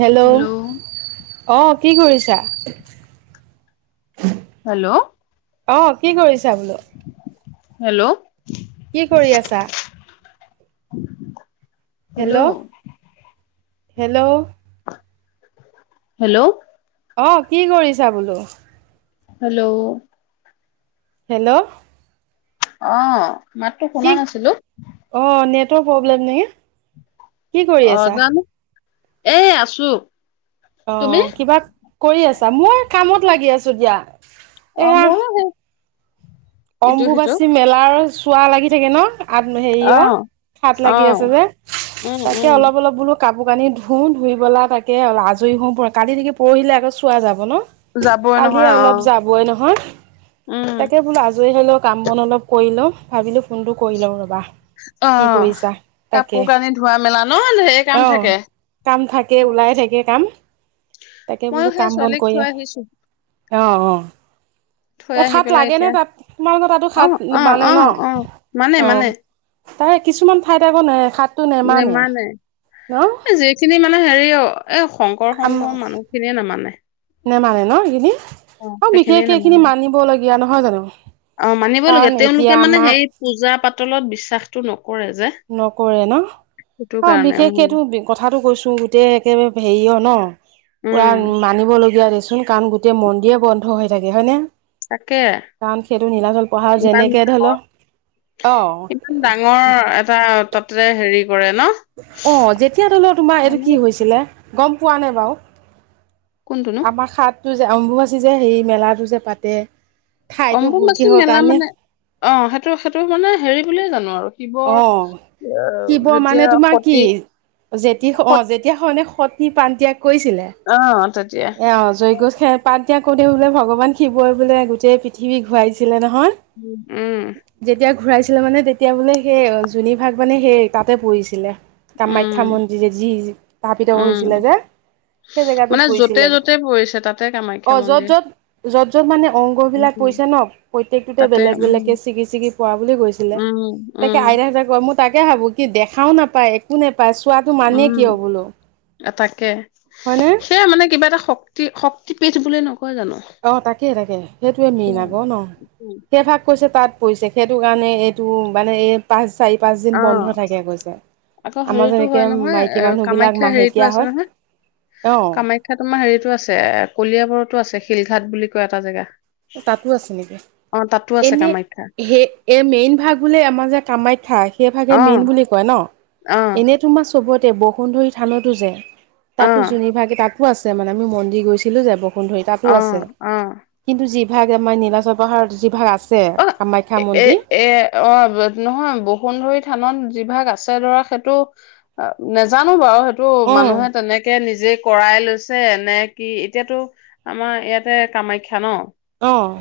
Hello অ কি কৰিছা হেল্ল' অ', কি কৰিছা বোলো?। হেল্ল'। কি কৰি আছা?। [inaudible] Hello, hello. হেল্ল'। অ', কি কৰিছা বোলো?। হেল্ল'। হেল্ল'। অ', মাততো শুনা নাছিলো। তৰ প্ৰব্লেম নেকি, কি কৰি আছা?। এই আছো। তুমি অ', কিবা কৰি আছা মই কামত লাগি আছো দিয়া। অ', এয়া ময়ো সেই ইটো সিটো অম্বুবাচী মেলাৰ চোৱা লাগি থাকে ন। আদ্ম্ অ হেইয়, সাত অ লাগি আছে যে। উম তাকে উম অলপ-অলপ বোলো কাপোৰ কানি ধোওঁ ধুই পেলাই তাকে অল-আজৰি হওঁ প-কালি থাকি পৰহিলে আকৌ চোৱা যাব ন?। যাবই কালি নহয় অ অলপ যাবই নহয়, উম তাকে বোলো আজ জই হ'লেও কাম বন অলপ কৰি লওঁ, ভাবিলোঁ ফোনটো কৰি ল'ওঁ ৰ'বা। কি অ', কৰিছা তাকে কাপোৰ কানি ধোৱা মেলা ন ঢেৰ অ কাম থাকে। কাম থাকে ওলাই থাকে কাম, তাকে ময়ো বোলো সেই কাম বন ছোৱালীক কৰি থৈ আহ। আহিছো অ', অ'। থৈ এ আহি সাত পেলাই লাগেনে এতিয়া তাত, তোমালোকৰ তাতো অ সাত অ মানে অ ন?। অ মানে অ'। মানে তাৰে কিছুমান ঠাইত আকৌ নে সাত নেমানে। এ যিখিনি মান মানে হেৰিয়, এ শংকৰ আম সংঘৰ মানুহ খিনিয়ে নামানে। নেমানে ন এইখিনি, অ', সেইখিনিয়ে বিশেষকে এইখিনি নামানে মানিবলগীয়া নহয় জানো?। অ', কাৰণ মানিবলগীয়া এতিয়া তেওঁলোকে মানে আমাৰ হেৰি পূজা পাতলত বিশ্বাসটো নক নকৰে ন?। সেইটো অ', কাৰণে উম বিশেষকটো কথাটো কৈছো গোটেই একেবাৰে হেৰিয় ন, পুৰা উম মানিবলগীয়া দে কাৰণ গোটেই মন্দিয়ে বন্ধ হৈ থাকে হয়নে?। তাকে, কাৰণ সেইটো নীলাচল পাহাৰ ইমান যেনেকে ধৰি লও ডাঙৰ। অ ইমান ডাঙৰ এটা তাতে হেৰি কৰে ন অ', যেতিয়া ধৰিলও তোমাৰ এইটো মানে কি হৈছিলে?। গম পোৱানে বাৰু?। কোনটোনো আমাৰ সাত টো যে অম্বুবাচী যে সেই মেলাটো যে পাতে। ঠাইতো অম্বুবাচী কিহৰ মেলা কাৰণে মানে, অ', সেইটো-সেইটো মানে হেৰি বুলিয়ে জানো আৰু। অ শিৱৰ, যেতিয়া সতি যেতিস অ', যেতিয়া সয়নে সতী প্ৰাণ ত্যাগ অ' তা এয়া অ' জৈগছ সেৱা পাত দিয়া কোতেও বোলে ভগৱান শিৱই বোলে গোটেই পৃথিৱী ঘূৱাইছিলে নহ উ। ঘূৰাইছিলে মানে তেতিয়া বোলে সেই যোনি ভাগ মানে হেই তাতে পইছিলে। কামাখ্যা উম মন্দিৰে যি স্থাপিত উম হৈছিলে যে, সেই জেগাটোত মানে য'তে পৰিছিলে। য'তে পৰিছে তাতে কামাখ্যা অ', মন্দিৰ য'ত-য'ত, যত-য'ত মানে অংগ বিলাক উম পৰিছে ন পত ত্যেকটোতে তাতে বেলেগ উম বেলেগকে চিগি-চিগি পৰা বুলি কৈছিলে, উম তাকে উম আইতা হঁতে কয় মই তাকে ভাবো কি দেখাও নাপায় একো নেপ উ, আ তাকে, হয়নে? সেয়া মানে কিবা এটা শক্তি, শক্তিপীঠ বোলে ন। অ' তাকে তাকে সেটোৱে মেইন সেয়া আকৌ ন। উম, সেভাগ কৈছে তাত পইছে সেটো কাৰণে এইটো মানে এই পাঁচ, চাৰি পাঁচ দিন অ', বন্ধ থাকে কৈছে। আকৌ আমাৰ হেৰিতো যেনেকৈ হয় নহয় মাইকী এ মানুহবিলাক কামাখ্যা হেৰিতো মাহেকীয়া আছে হয় নহয়। অঁ কামাখ্যা তোমাৰ হেৰিতো আছে কলিয়াবৰতো আছে শিলঘাট বুলি কয় এটা জেগা। তাতো আছে নেকি? অ', তাতো আছে এনে কামাখ্যা হে, এ মেইন ভাগ বোলে আমাৰ যে কামাই খা সেইভাগে অ', মেইন বুলি কয় ন? অ', এনে তোমাৰ চবতে বসুন্ধই থানতো যে তাতো অ', যোনি ভাগ, তাতো আছে মানে আমি মন্দিৰ গৈছিলোঁ যে বসুন্ধই, তাতো আছে। অ', অ'। কিন্তু যিভাগ আমাৰ নীলাচৰ পাহাৰত, যিভাগ আছ অ' এ-এ-এ অ' ব নহয় বসুন্ধই থানত যিভাগ আছে ধৰা সেইটো, অ' নেজানো বাও হে টো অঁ মানুহে তেনেকে নিজেই কৰাই লৈছে নে কি? এতিয়াতো আমাৰ এয়াতে কামাখ্যা ন। অঁ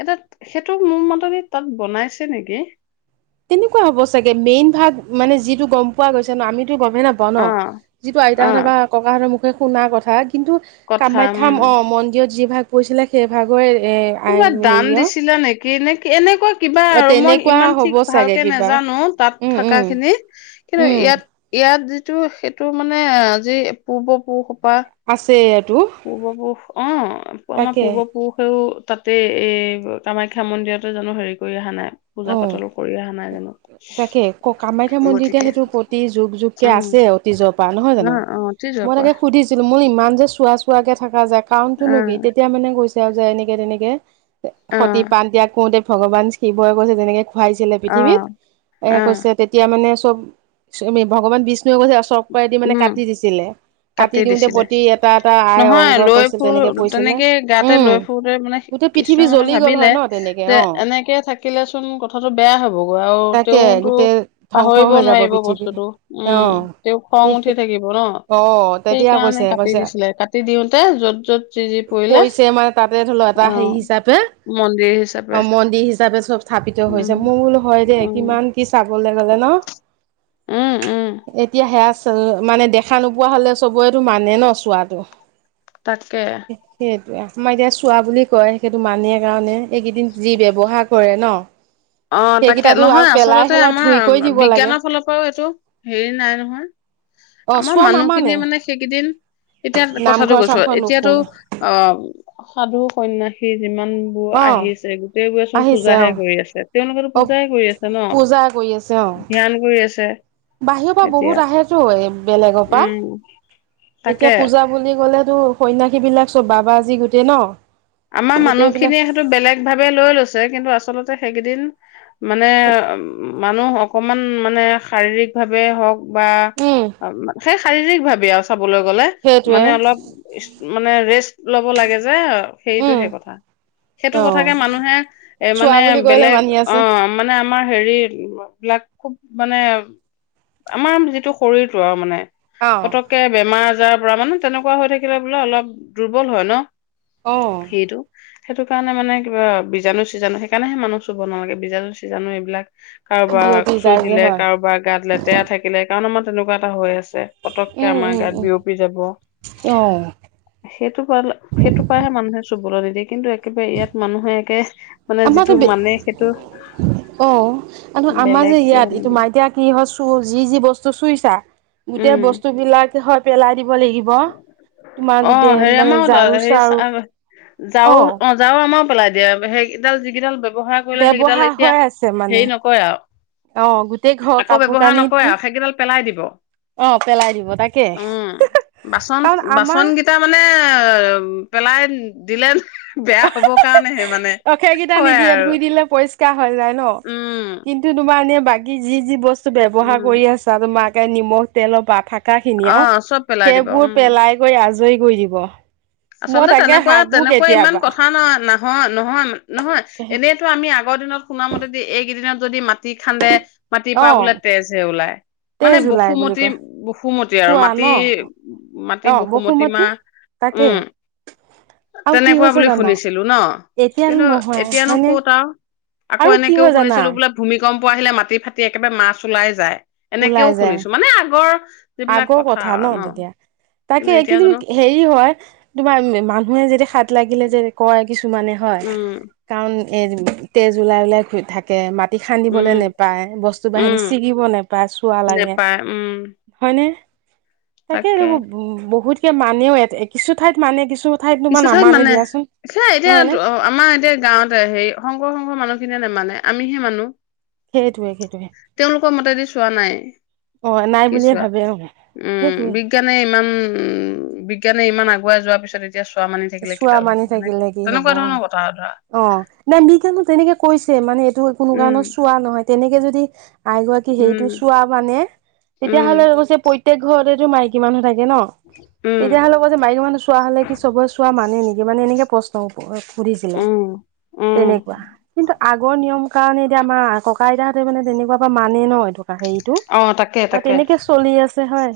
এটোত, সেইটো মো মতেদি তাত বনাইছে নেকি। তেনেকুৱা হ'ব চাগে। মেইন ভাগ মানে যিটো গম পোৱা গৈছে ন আমি তো গমেই নাপাওঁ ন। অ যিটো অ আইতাহঁত বা ককাহঁত মুখে শুনাৰ কথা। কিন্তু কথা উম কামাখ্যা, অ' মন্দিৰত যি ভাগ পইছিলে সেই ভাগয়ে কোনোবাই দান দিছিলে নেকি নে এনেকুৱা কিবা অ আৰু মই তেনেকুৱা ইমান ঠিক হ'ব চাগে ভালকে কিবা নাজানো তাত উম থকা উম খিনি কিন্তু উম ইয়াত, ইয়াত যি টো সেটো মানে আজি পূৰ্বপুৰুষ আছে ইয়াত। পূৰ্বপুৰুষ, অ' পামা তাকে পূৰ্বপুৰুষেও তাতে এ কামাখ্যা মন্দিৰতে জানো হেৰি কই আহা নাই। অ পূজা পাতলো কৰি আহা নাই তাকে ক কামাখ্যা জানো। গতিকে, উ। তে অতীজ পা নহয় জানো? মই পৰা তাকে সুধিছিলো মোনি ইমান যে চোৱা চোৱাকে থাকা যায় অ কাৰণতোনো কি? তেতিয়া মানে কৈছে আও যে এনেকে তেনেকে। অ সতি পান ত্যাগ কওঁতে ভগৱান শিৱই কৈছে তেনেকে ভৱাইছিলে অ পৃথিৱীত। এ অ কৈছে তেতিয়া মানে চব, চমি ভগৱান বিচ নুৱেও কৈছে চক্ৰই দি মানে উম কাটি দিছিলে। কাটি দিওঁতে প্ৰতি এটা এটা আই নহয় অংগ লৈ কৈছিল তেনেকে ফুৰো পইছিলে। তেনেকে গাতে লৈ উম ফুৰোতে মানে গোটেই পৃথিৱী কৃষ্ণই মানে জ্বলি গ'ল হয় ন তেনেকে অ'। কিলেচোন কথাটো বেয়া হ'বগৈ আও তাকে তেওঁতো গোটেই ধ্বংস পাহইব হৈ যাব নোৱাইব পৃথিৱী বস্তুটো, উ অ তেওঁ খং উঠি থাকিব ন। অ তেতিয়া সেইকাৰণে কৈছে, কাটি কৈছে দিছিলে কাটি দিওঁতে য'ত য'ত যি যি পৰিলে পইছে মা তাতে ধইল' এটা অ হেৰি চাপে। মন্দিৰ হিচাপে। তাপে চব স্থাপিত হৈছে। উম মই বোলো হয় দে উম কিমান কি চাবলে গ'লে ন। উম উম এতিয়া হেয়াচ মানে দেখা নোপোৱা হ'লে চবইটো মানে ন চোৱাটো। তাকে সে, সেটোৱে অহ। আমাৰ এতিয়া চোৱা বুলি কয়, সেইটো মানেই কাৰণে এইকেইদিন যি ব্যৱহাৰ কৰে ন অ' তাকে, সেইকেইটাতো আৰু নহয় পেলাই আচলতে হেলাই আমাৰ ধুই কৰি দিব লাগে বিজ্ঞানৰ ফালৰ পৰাও এইটো হেৰি নাই নহয়। অ আমাৰ চোৱা নামানে মানুহখিনিয়ে মানে সেইকেইদিন এতিয়া কথাটো নামঘৰ কৈছোঁ, চামঘৰ এতিয়াতো নুসুমে অ', সাধু সন্যাসী যিমানবোৰ অ আহিছে, গোটেইবোৰে চোন আহিছে পূজাহে অ কৰি আছে। তেওঁলোকেতো অ পূজাই কই আছে ন। পূজা ধ্যান কই আছে। বাহিৱ পা এতিয়া বহুত আহেতো এই বেলেগ পা, উম এতিয়া তাকে পূজা বুলি ক'লে টো সন্যাসী বিলাক চব বাবাজী গোটেই ন। আমা গোটেইবিলাক মানুহখিনিয়ে সেটো বেলেগ ভাৱে লৈ লৈছে কিন্তু আচলতে সেগিদিন মানে মানুহ অকমান মানে শাৰীৰিকভাৱে হওঁক বা উম সেই শাৰীৰিক ভাৱেই আৰু চাবলৈ গ'লে, সেইটোৱে মানে অলপ ষ্ট্ৰ মানে ৰে'ষ্ট ল'ব লাগে যে, উম সেইটোহে কথা। সেইটো অ কথাকে মানুহে, এ মানে চোৱা বুলি কৰিলে বেলেগ, মানি আছে অ', মানে আমাৰ হেৰি বিলাক খুব মানে আমাৰ যিটো শৰীৰটো আৰু মানে অ পতককে বেমাৰ আজাৰৰ পৰা, মানে তেনেকুৱা হৈ থাকিলে বোলে অলপ দুৰ্বল হয় ন। অ সেইটো সেইটো কাৰণে মানে কিবা বীজাণু-চীজাণু সেইকাৰণেহে মানুহ চুব নালাগে, বীজাণু- চিজানু এইবিলাক কাৰোবাক বিয়পি চুই যায় যে দিলে, হয় কাৰোবাৰ গাত লেতেৰা থাকিলে, কাৰণ আমাৰ তেনেকুৱা এটা হৈ আছে। পতককে উম আমাৰ উম গাত উম বিয়পি যাব, অ সেইটো পালে-সেইটো পৰাহে মানুহ চুবলৈ নিদিয়ে, কিন্তু একেবাৰে ইয়াত মানুহে একে মানে আমাৰতো যিটো বে মানে সেইটো অ', আৰু নহয়, আমাৰ যে বেলেগকে ইয়াত মানে এইটো দিয়ে তোমাৰ এতিয়া কি হয় যি যি বস্তু চুইছা, গোটেই উম বস্তুবিলাক হয়তো পেলাই দিব লাগিব তোমাৰ অ', গোটেই হেৰি মানে আমাৰো ঝাৰু তাত, হেৰি চাৰু ঝাড়ু অ', ঝাড়ু আমাৰ পেলাই দিয়ে, সেইকেইডাল যি কেইডাল ব্যৱহাৰ কৰিলে, সেইকেইডাল ব্যৱহাৰ এতিয়া হৈ আছে মানে হেৰি নকৰে অ গোটেই আৰু। ঘৰ আকৌ কাপোৰ ব্যৱহাৰ কানি নকৰে ধুই আৰু, সেইকেইডাল পেলাই দিব। অ', পেলাই দিব, তাকে কাৰণ আমাৰ বাচন-বাচনকেইটা মানে, পেলাই দিলে বেয়া হ'ব কাৰণেহে মান অ', সেইকেইটা নিদিয়ে, ধুই দিলে পৰিষ্কাৰ হৈ যায় ন, উম কিন্তু তোমাৰ এনে বাকী যি যি বস্তু ব্যৱহাৰ উম কৰি আছা, তোমাৰ একে নিমখ তেলৰ পৰা থাক কা খিনি অ আৰু, চব পেলাই দিব সেইবোৰ উম পেলাই কৰি আজৰি কৰি দিব। মই আচলতে তাকে ভাবো তেনেকুৱা-তেনেকুৱা ইমান কেতিয়াবা কথা না-নহয়-নহয়-নহয়, এনেইতো আমি আগৰ দিনত শুনামতে দেই, এইকেইদিনত যদি মাটি খান্দে মাটিৰ অ পৰা বোলে তেজ হে ওলায় তেইছ মানে জুলাই বুলি বসুমতি, কয় বসুমতি আৰু চোৱা ন মাটি-মাটি অ বসুমতি মা বসুমতী তাকে উম আৰু কি তেনেকুৱা হৈছে বুলি জানা শুনিছিলো ন, এতিয়াতো কিন্তু নহয় এতিয়ানো হয়নে ক'ত আৰু আকৌ আৰু কি এনেকেও হয় জানা শুনিছিলো বোলে ভূমিক কম্প আহিলে মাটি ফাটি একেবাৰে মাছ ওলাই যায়, এনেকেও ওলাই যায় শুনিছোঁ, মানে আগৰ আগৰ কথা ন তেতিয়া, কিন্তু তাকে এতিয়া জানো কিন্তু হেৰি হয় তোমাৰ মানুহে যেতিয়া সাত লাগিলে যে কয় মানে হয়, উম কাৰণ এই তেজ ওলাই ওলাই থাকে, মা ৰাতি খান্দিবলৈ উম নেপায়, বস্তু-বাহিনি উম ছিগিব নেপায়, চুৱা লাগে। নেপায় উম হয়নে, তাকে আৰু বহুতে মানেও, কিছু ঠাইত মানে, কিছু ঠাইত তোমাৰ কিছু ঠাইত নামানে মানে, দিয়াচোন সেই নহয়নে এতিয়া-আমাৰ এতিয়া গাঁৱতে হেৰি শংকৰ শংঘৰ মানুহ খিনিয়ে নামানে, আমিহে মানো। সেইটোৱে সেই তেওঁলোকৰ মতেদি চোৱা নাই অ নাই কি বুলিয়ে চোৱা ভাবে অ উম সেইটোৱে বিজ্ঞানে ইমান উ বিজ্ঞানে ইমান আগ বুৱাই যোৱাৰ পিছত এতিয়া চোৱা মানি থাকিলে চোৱা কিডাল মানি হব থাকিলে কি হব তেনেকুৱা অ ধৰণৰ কথা আৰু ধৰা অ নাই বি কানো তেনেকে কৈছে মানে এইটো কোনো কাৰণ উম চোৱা নহয় তেনেকে যদি আইগৰাকী উম হেইটো চোৱা মানে উম তেতিয়াাহ'লে কৈছে প্ৰতেক ঘৰতেতো মাইকী মানুহ থাকে হে ন উম, তেতিয়াহ'লে কব যে মাইকী মানুহ চোৱা হ'লে কি চবৰে চোৱা মানে নেকি মানে এনেকে প্ৰশ্ন সুধিছিলে উম, উম, তেনেকুৱা কিন্তু আগৰ নিয়ম কাৰণে এতিয়া আমাৰ ককা আইতাহঁতে মানে তেনেকুৱা পৰা মানে ন থকা হেতটো তাকে অ তাকে, তেনেকে চলি আছে হয়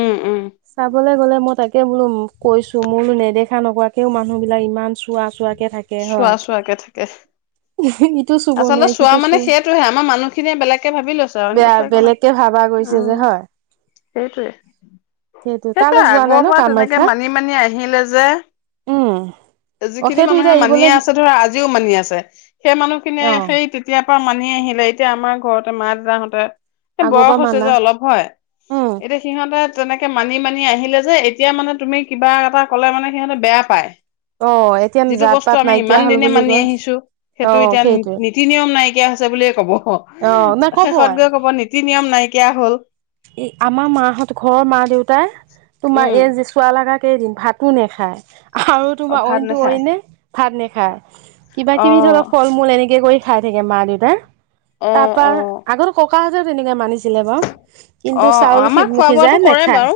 উম, উম, চাবলৈ গ'লে মই তাকে বোলো কৈছো, মোৰ বোলো নেদেখা নোকোৱাকৈও মানুহ বিলাক ইমান চুৱা চুৱা কে থাকে চোৱা হয় চোৱাকে থাকে। টো চুব আচলতে নোৱাৰি চোৱা সিটো মানে চুব, সেইটোহে আমাৰ মানুহখিনিয়ে বেলেগকে ভাবি লৈছে আৰু অইন কথা একো নাই। বেয়া-বেলেগকে ভাবা গৈছে উম, যে হয়। সেইটোৱে, সেইটো তালৈ সেইটোৱে যোৱা নাই আগৰ ন পৰা তেনেকে কামাখ্যা মানি মানি আহিলে যে উম যে, অ যিখিনি সেইটো এতিয়া মানুহে এৰিবলে মানিয়ে আছে ধৰা আজিও মানি আছে, সেই মানুহ অ সেই-সেই তেতিযয়াৰ পৰা মানি আহিলে, এতিয়া আমাৰ ঘৰতে মা দেউতাহঁতে এই আগৰ বয়স পৰা হৈছে মানা যে অলপ, হয়, উম এতিয়া সিহঁতে তেনেকে মানি মানি আহিলে যে, এতিয়া মানে তুমি কিবা এটা ক'লে মানে সিহঁতে বেয়া পায়। অ এতিয়া যিটো জাত বস্তু পাত আমি নাইকিয়া ইমান হল দিনে বুলি মানি কয় আহিছো অ সেইটো এতিয়া সেইটোৱে নীতি নিয়ম নাইকিয়া হৈছে বুলিয়ে ক'ব অ নাই শেষত গৈ ক'ব নীতি নিয়ম নাইকিয়া কিয়া হ'ল এ আমাৰ মাহত ঘৰৰ মা দেউতাই তোমাৰ উম এই যি চুৱা লাগা তাকেই দিম ভাতো নেখায় আৰু অ তোমাৰ ভাত অইনতো নাখায় অইনে ভাত নেখায় কিবা অ কিবি ধৰক ফল মূল এনেকে কৰি খাই থাকে মা দেউতাৰ অ তাৰপা অ আগতে ককাহঁতে তেনেকে মানিছিলে বাৰু কিন্তু অ অ চাউলি আমাৰ খোৱা সিজাই বোৱাটো কৰে নাখায় বাৰু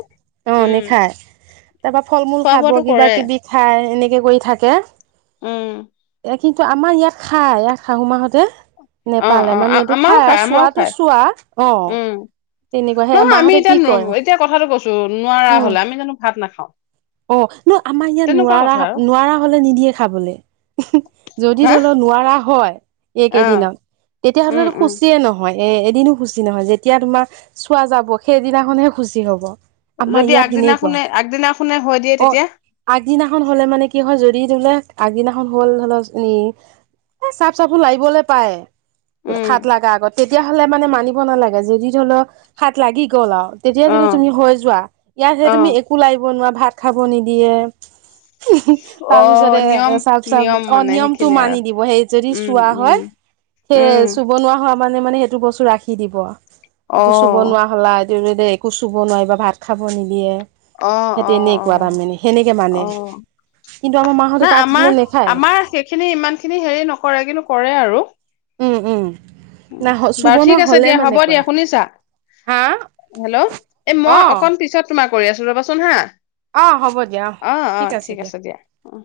অ উম নেখায় তাৰ পৰা ফল মূল খোৱা খাব বোৱাটো কিবা কৰে কিবি খাই এনেকে কৰি থাকে উম কিন্তু আমাৰ ইয়াত খাই ইয়াত শাহু মাহতে অ নেপালে অ মানে এইটো আমাৰও খাই খায় আমাৰও চোৱাটো খায় চোৱা অ উম তেনেকুৱা সেই নহয় আমি মাহঁতে কি এতিয়া কৰে এতিয়া কথাটো কৈছো নোৱাৰা উম হলে আমি জানো ভাত নাখাও অ ন আমাৰ ইয়াত তেনেকুৱা নোৱাৰা কথা আৰু নোৱাৰা হলে নিদিয়ে খাবলৈ যদি হা ধৰি লও নোৱাৰা হয় অ এইকেইদিনত উম তেতিয়াহলেতো উম শুচিয়ে নহয় এ এদিনো শুচি নহয় যেতিয়া তোমাৰ চোৱা যাব সেইদিনাখনহে শুচী হব আমাৰ যদি ইয়াত আগদিনা সেনেকুৱা শুনে আগদিনা শুনে অ আগদিনাখন হলে মানে কি হয় যদি তোলে আগদিনাখন হল ধৰি লওক এ এ চাফ চাবোন লাৰিবলে পায় উম সাত লগা আগত তেতিয়াাহলে মানে মানিব নালাগে যদি ধৰি লওক সাত লাগি গ'ল আৰু তেতিয়া যদি অ তুমি হৈ যোৱা ইয়াত সে অ তুমি একো লাগিব নোৱাৰা ভাত খাব নিদিয়ে অহ তাৰপিছতে নিয়ম চাফ চফ নিয়ম অ মানে নিয়মতটো সেইখিনি আৰু মানি দিব সেই যদি উম চোৱা হয় উম সেই উম চুবনোৱা হোৱা মানে মানে সেইটো বস্তু ৰাখি দিব অ এইটো চুবনোৱা হলা দেউ দে একো চুব নোৱাৰি বাা ভাত খাব নিদিয়ে অ অ অ কোৱা তাৰ মানে সেনেকে অ মানে কিন্তু আমাৰ মাহঁতে নাই তাত হ'লে আমাৰ নেখায়। আমাৰ সেইখিনি ইমান খিনি হেৰি নকৰে কিন্তু কৰে আৰু উওম উম উ নাই চুব বাৰু নোৱাৰা ঠিক আছে হ'লে দিয়া হ'ব মানে দিয়া কয় শুনিছা হা হেল্ল' এ অ মই অকন পিছত তোমাৰ কৰি আছো ৰবাচোন হা অ অ ঠিক আছে দিয়া অ